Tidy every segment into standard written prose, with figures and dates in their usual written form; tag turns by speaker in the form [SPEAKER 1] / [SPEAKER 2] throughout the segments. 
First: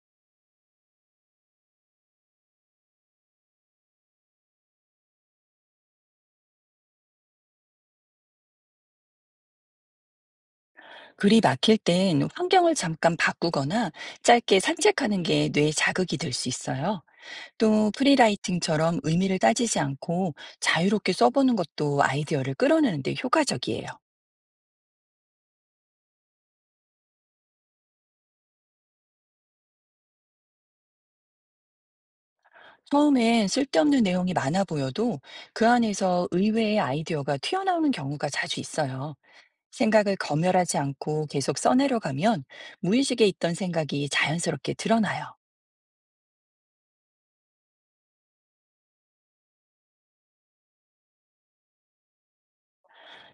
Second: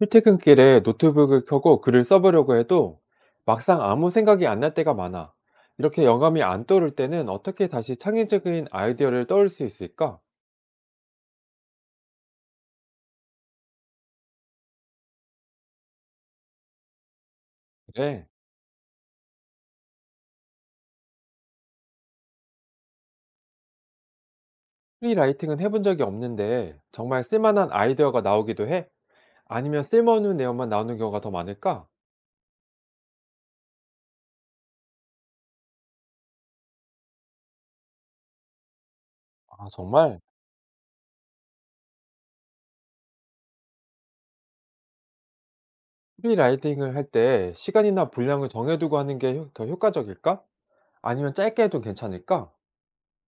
[SPEAKER 1] 출퇴근길에 노트북을 켜고 글을 써보려고 해도 막상 아무 생각이 안 날 때가 많아. 이렇게 영감이 안 떠오를 때는 어떻게 다시 창의적인 아이디어를 떠올 수 있을까?
[SPEAKER 2] 글이 막힐 땐 환경을 잠깐 바꾸거나 짧게 산책하는 게 뇌에 자극이 될 수 있어요. 또
[SPEAKER 1] 그래.
[SPEAKER 2] 프리라이팅처럼 의미를 따지지 않고 자유롭게 써보는 것도 아이디어를 끌어내는 데 효과적이에요.
[SPEAKER 1] 프리라이팅은 해본 적이 없는데 정말 쓸만한 아이디어가 나오기도 해? 아니면 쓸모없는 내용만 나오는 경우가 더 많을까?
[SPEAKER 2] 처음엔 쓸데없는 내용이 많아 보여도 그 안에서 의외의 아이디어가 튀어나오는 경우가 자주 있어요.
[SPEAKER 1] 아,
[SPEAKER 2] 생각을
[SPEAKER 1] 정말?
[SPEAKER 2] 검열하지 않고 계속 써내려가면 무의식에 있던 생각이 자연스럽게 드러나요.
[SPEAKER 1] 프리라이팅을 할 때 시간이나 분량을 정해두고 하는 게 더 효과적일까? 아니면 짧게 해도 괜찮을까?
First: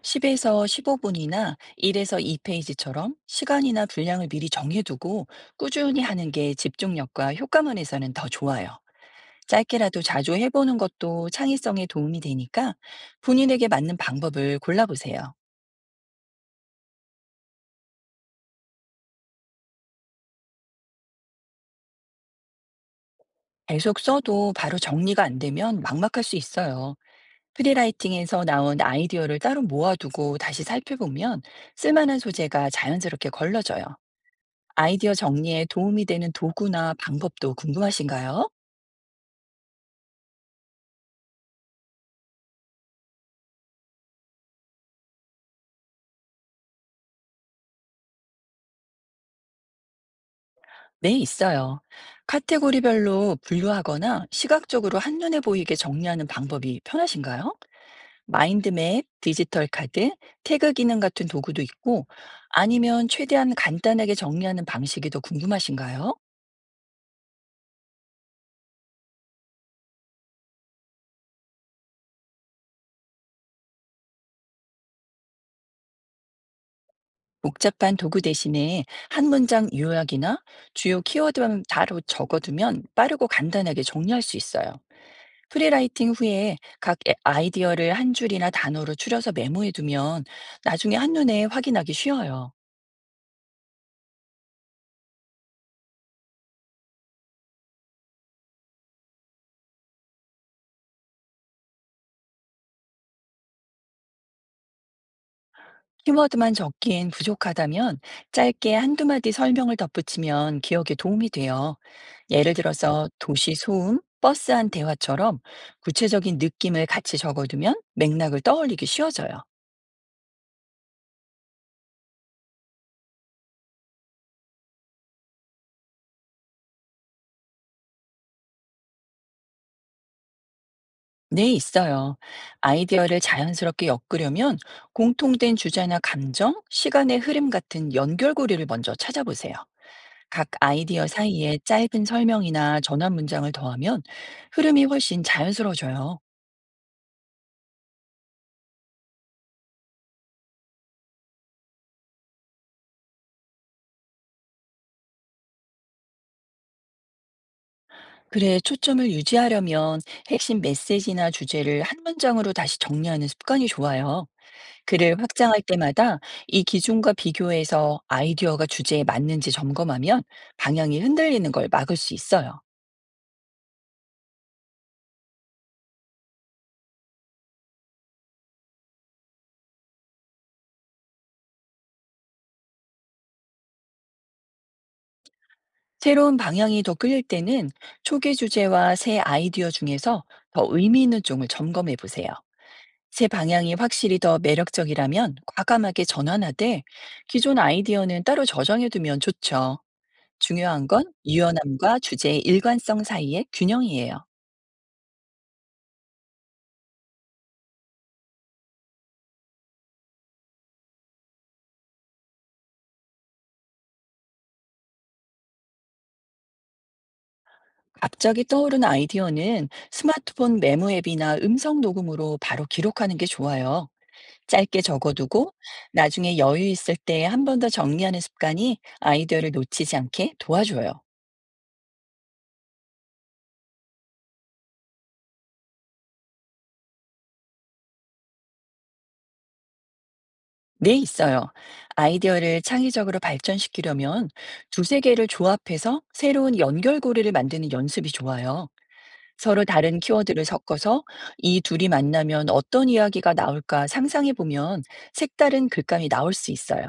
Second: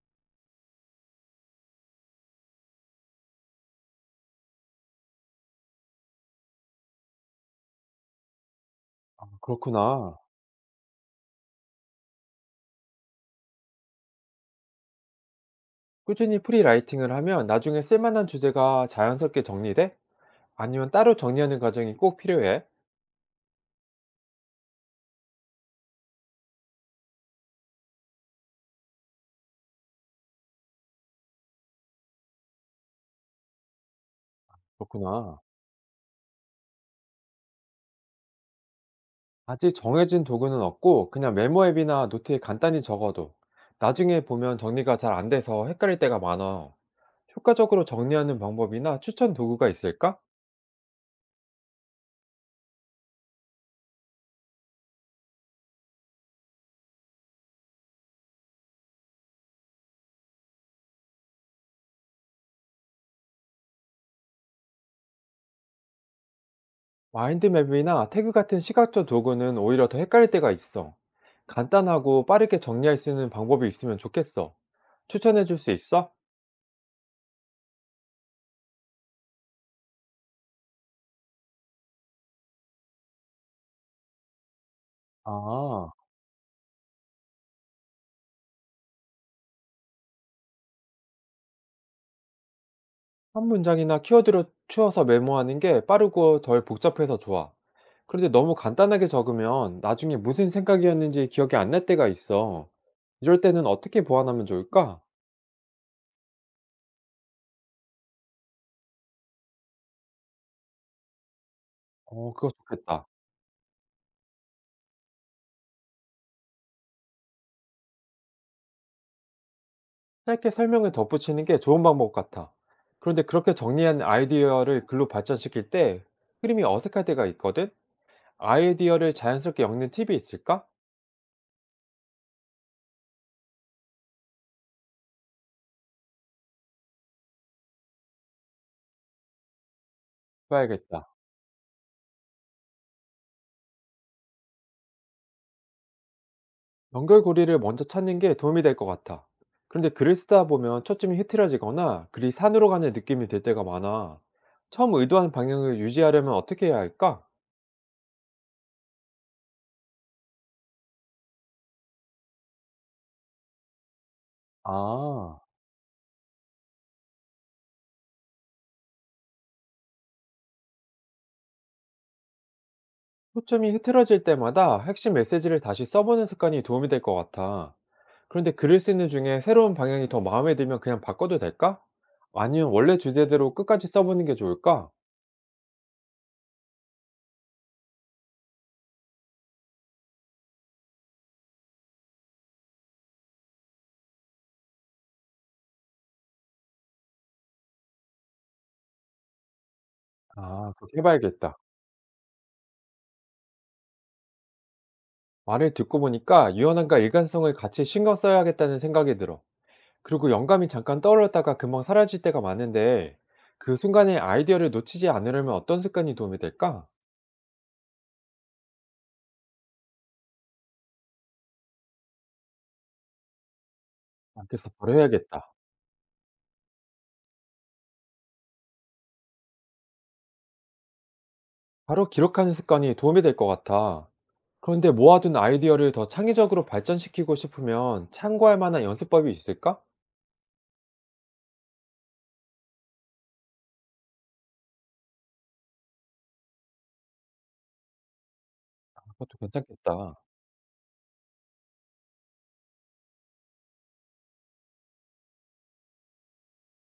[SPEAKER 2] 10에서 15분이나 1에서 2페이지처럼 시간이나 분량을 미리 정해두고 꾸준히 하는 게 집중력과 효과만에서는 더 좋아요. 짧게라도
[SPEAKER 1] 그렇구나.
[SPEAKER 2] 자주 해보는 것도 창의성에 도움이 되니까 본인에게 맞는 방법을 골라보세요.
[SPEAKER 1] 꾸준히 프리라이팅을 하면 나중에 쓸만한 주제가 자연스럽게 정리돼? 아니면 따로 정리하는 과정이 꼭 필요해?
[SPEAKER 2] 계속 써도 바로 정리가 안 되면 막막할 수 있어요. 프리라이팅에서 나온 아이디어를 따로 모아두고 다시 살펴보면 쓸만한 소재가 자연스럽게 걸러져요. 아이디어
[SPEAKER 1] 그렇구나.
[SPEAKER 2] 정리에 도움이 되는 도구나 방법도 궁금하신가요?
[SPEAKER 1] 아직 정해진 도구는 없고 그냥 메모 앱이나 노트에 간단히 적어도 나중에 보면 정리가 잘 안 돼서 헷갈릴 때가 많아. 효과적으로 정리하는 방법이나 추천 도구가 있을까?
[SPEAKER 2] 네, 있어요. 카테고리별로 분류하거나 시각적으로 한눈에 보이게 정리하는 방법이 편하신가요? 마인드맵, 디지털 카드, 태그 기능 같은 도구도 있고, 아니면 최대한 간단하게 정리하는 방식이 더 궁금하신가요?
[SPEAKER 1] 마인드맵이나 태그 같은 시각적 도구는 오히려 더 헷갈릴 때가 있어. 간단하고 빠르게 정리할 수 있는 방법이 있으면 좋겠어. 추천해 줄 수 있어?
[SPEAKER 2] 복잡한 도구 대신에 한 문장 요약이나 주요 키워드만 바로 적어두면 빠르고 간단하게 정리할 수 있어요.
[SPEAKER 1] 아.
[SPEAKER 2] 프리라이팅 후에 아이디어를 한 줄이나 단어로 추려서 메모해두면 나중에 한눈에 확인하기 쉬워요.
[SPEAKER 1] 한 문장이나 키워드로 추려서 메모하는 게 빠르고 덜 복잡해서 좋아. 그런데 너무 간단하게 적으면 나중에 무슨 생각이었는지 기억이 안 날 때가 있어. 이럴 때는 어떻게 보완하면 좋을까?
[SPEAKER 2] 키워드만 적기엔 부족하다면 짧게 한두 마디 설명을 덧붙이면 기억에 도움이 돼요.
[SPEAKER 1] 어, 그거
[SPEAKER 2] 예를
[SPEAKER 1] 좋겠다.
[SPEAKER 2] 들어서 도시 소음, 버스 안 대화처럼 구체적인 느낌을 같이 적어두면 맥락을 떠올리기 쉬워져요.
[SPEAKER 1] 짧게 설명을 덧붙이는 게 좋은 방법 같아. 그런데 그렇게 정리한 아이디어를 글로 발전시킬 때 흐름이 어색할 때가 있거든? 아이디어를 자연스럽게 엮는 팁이 있을까?
[SPEAKER 2] 네, 있어요. 아이디어를 자연스럽게 엮으려면 공통된 주제나 감정, 시간의 흐름 같은 연결고리를 먼저 찾아보세요. 각 아이디어
[SPEAKER 1] 봐야겠다.
[SPEAKER 2] 사이에 짧은 설명이나 전환 문장을 더하면 흐름이 훨씬 자연스러워져요.
[SPEAKER 1] 연결고리를 먼저 찾는 게 도움이 될 것 같아. 그런데 글을 쓰다 보면 초점이 흐트러지거나 글이 산으로 가는 느낌이 들 때가 많아. 처음 의도한 방향을 유지하려면 어떻게 해야 할까?
[SPEAKER 2] 그래, 초점을 유지하려면 핵심 메시지나 주제를 한 문장으로 다시 정리하는 습관이 좋아요. 글을
[SPEAKER 1] 아,
[SPEAKER 2] 확장할 때마다 이 기준과 비교해서 아이디어가 주제에 맞는지 점검하면 방향이 흔들리는 걸 막을 수 있어요.
[SPEAKER 1] 초점이 흐트러질 때마다 핵심 메시지를 다시 써보는 습관이 도움이 될 것 같아. 그런데 글을 쓰는 중에 새로운 방향이 더 마음에 들면 그냥 바꿔도 될까? 아니면 원래 주제대로 끝까지 써보는 게 좋을까?
[SPEAKER 2] 새로운 방향이 더 끌릴 때는 초기 주제와 새 아이디어 중에서 더 의미 있는 쪽을 점검해 보세요. 새 방향이 확실히 더 매력적이라면 과감하게 전환하되 기존 아이디어는 따로 저장해 두면 좋죠.
[SPEAKER 1] 아,
[SPEAKER 2] 중요한
[SPEAKER 1] 그렇게
[SPEAKER 2] 건
[SPEAKER 1] 해봐야겠다.
[SPEAKER 2] 유연함과 주제의 일관성 사이의 균형이에요.
[SPEAKER 1] 말을 듣고 보니까 유연함과 일관성을 같이 신경 써야겠다는 생각이 들어. 그리고 영감이 잠깐 떠올랐다가 금방 사라질 때가 많은데 그 순간에 아이디어를 놓치지 않으려면 어떤 습관이 도움이 될까?
[SPEAKER 2] 갑자기 떠오른 아이디어는 스마트폰 메모 앱이나 음성 녹음으로 바로 기록하는 게 좋아요.
[SPEAKER 1] 그래서
[SPEAKER 2] 짧게
[SPEAKER 1] 바로
[SPEAKER 2] 적어두고
[SPEAKER 1] 해야겠다.
[SPEAKER 2] 나중에 여유 있을 때 한 번 더 정리하는 습관이 아이디어를 놓치지 않게 도와줘요.
[SPEAKER 1] 바로 기록하는 습관이 도움이 될 것 같아. 그런데 모아둔 아이디어를 더 창의적으로 발전시키고 싶으면 참고할 만한 연습법이 있을까?
[SPEAKER 2] 네, 있어요. 아이디어를 창의적으로 발전시키려면 두세 개를 조합해서 새로운 연결고리를 만드는 연습이 좋아요.
[SPEAKER 1] 그것도
[SPEAKER 2] 서로 다른
[SPEAKER 1] 괜찮겠다.
[SPEAKER 2] 키워드를 섞어서 이 둘이 만나면 어떤 이야기가 나올까 상상해 보면 색다른 글감이 나올 수 있어요.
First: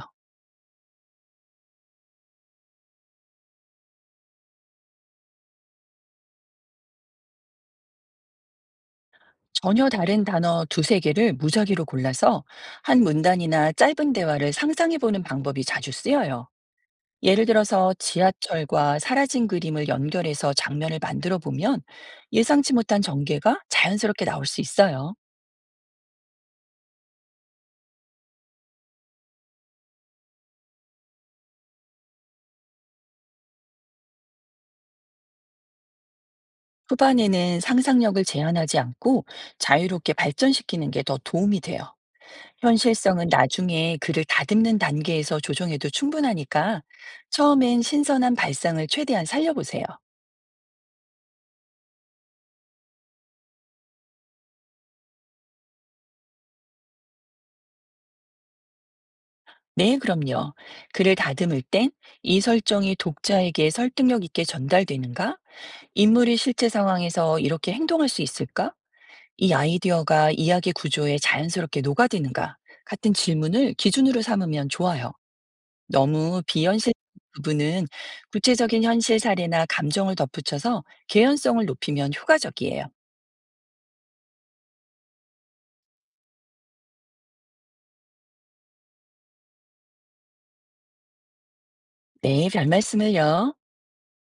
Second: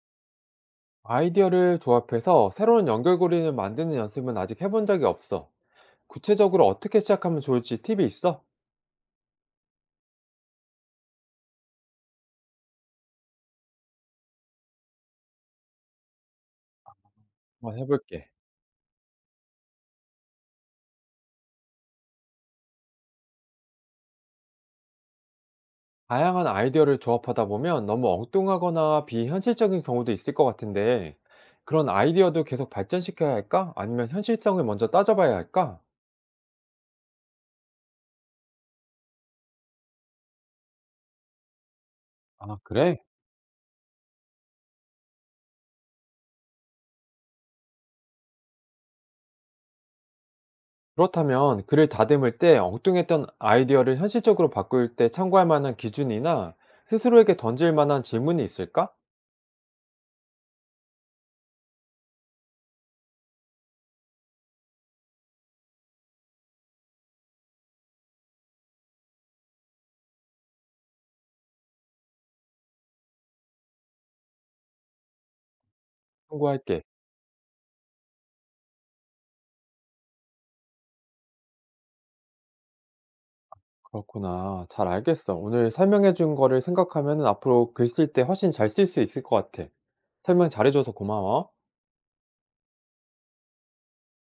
[SPEAKER 1] 아이디어를 조합해서 새로운 연결고리를 만드는 연습은 아직 해본 적이 없어. 구체적으로 어떻게 시작하면 좋을지 팁이 있어?
[SPEAKER 2] 전혀 다른 단어 두세 개를 무작위로 골라서 한 문단이나 짧은 대화를 상상해 보는 방법이 자주 쓰여요. 예를
[SPEAKER 1] 한번
[SPEAKER 2] 들어서
[SPEAKER 1] 해볼게.
[SPEAKER 2] 지하철과 사라진 그림을 연결해서 장면을 만들어 보면 예상치 못한 전개가 자연스럽게 나올 수 있어요.
[SPEAKER 1] 다양한 아이디어를 조합하다 보면 너무 엉뚱하거나 비현실적인 경우도 있을 것 같은데, 그런 아이디어도 계속 발전시켜야 할까? 아니면 현실성을 먼저 따져봐야 할까?
[SPEAKER 2] 후반에는 상상력을 제한하지 않고 자유롭게 발전시키는 게 더 도움이 돼요.
[SPEAKER 1] 아, 그래?
[SPEAKER 2] 현실성은 나중에 글을 다듬는 단계에서 조정해도 충분하니까 처음엔 신선한 발상을 최대한 살려보세요.
[SPEAKER 1] 그렇다면 글을 다듬을 때 엉뚱했던 아이디어를 현실적으로 바꿀 때 참고할 만한 기준이나 스스로에게 던질 만한 질문이 있을까?
[SPEAKER 2] 네, 그럼요. 글을 다듬을 땐 이 설정이 독자에게 설득력 있게 전달되는가? 인물이 실제 상황에서 이렇게 행동할 수 있을까? 이 아이디어가 이야기 구조에 자연스럽게 녹아드는가? 같은 질문을 기준으로 삼으면 좋아요. 너무
[SPEAKER 1] 참고할게.
[SPEAKER 2] 비현실 부분은 구체적인 현실 사례나 감정을 덧붙여서 개연성을 높이면 효과적이에요.
[SPEAKER 1] 그렇구나. 잘 알겠어. 오늘 설명해 준 거를 생각하면 앞으로 글쓸 때 훨씬 잘 쓸 수 있을 것 같아. 설명 잘해줘서 고마워.
[SPEAKER 2] 네, 별말씀을요.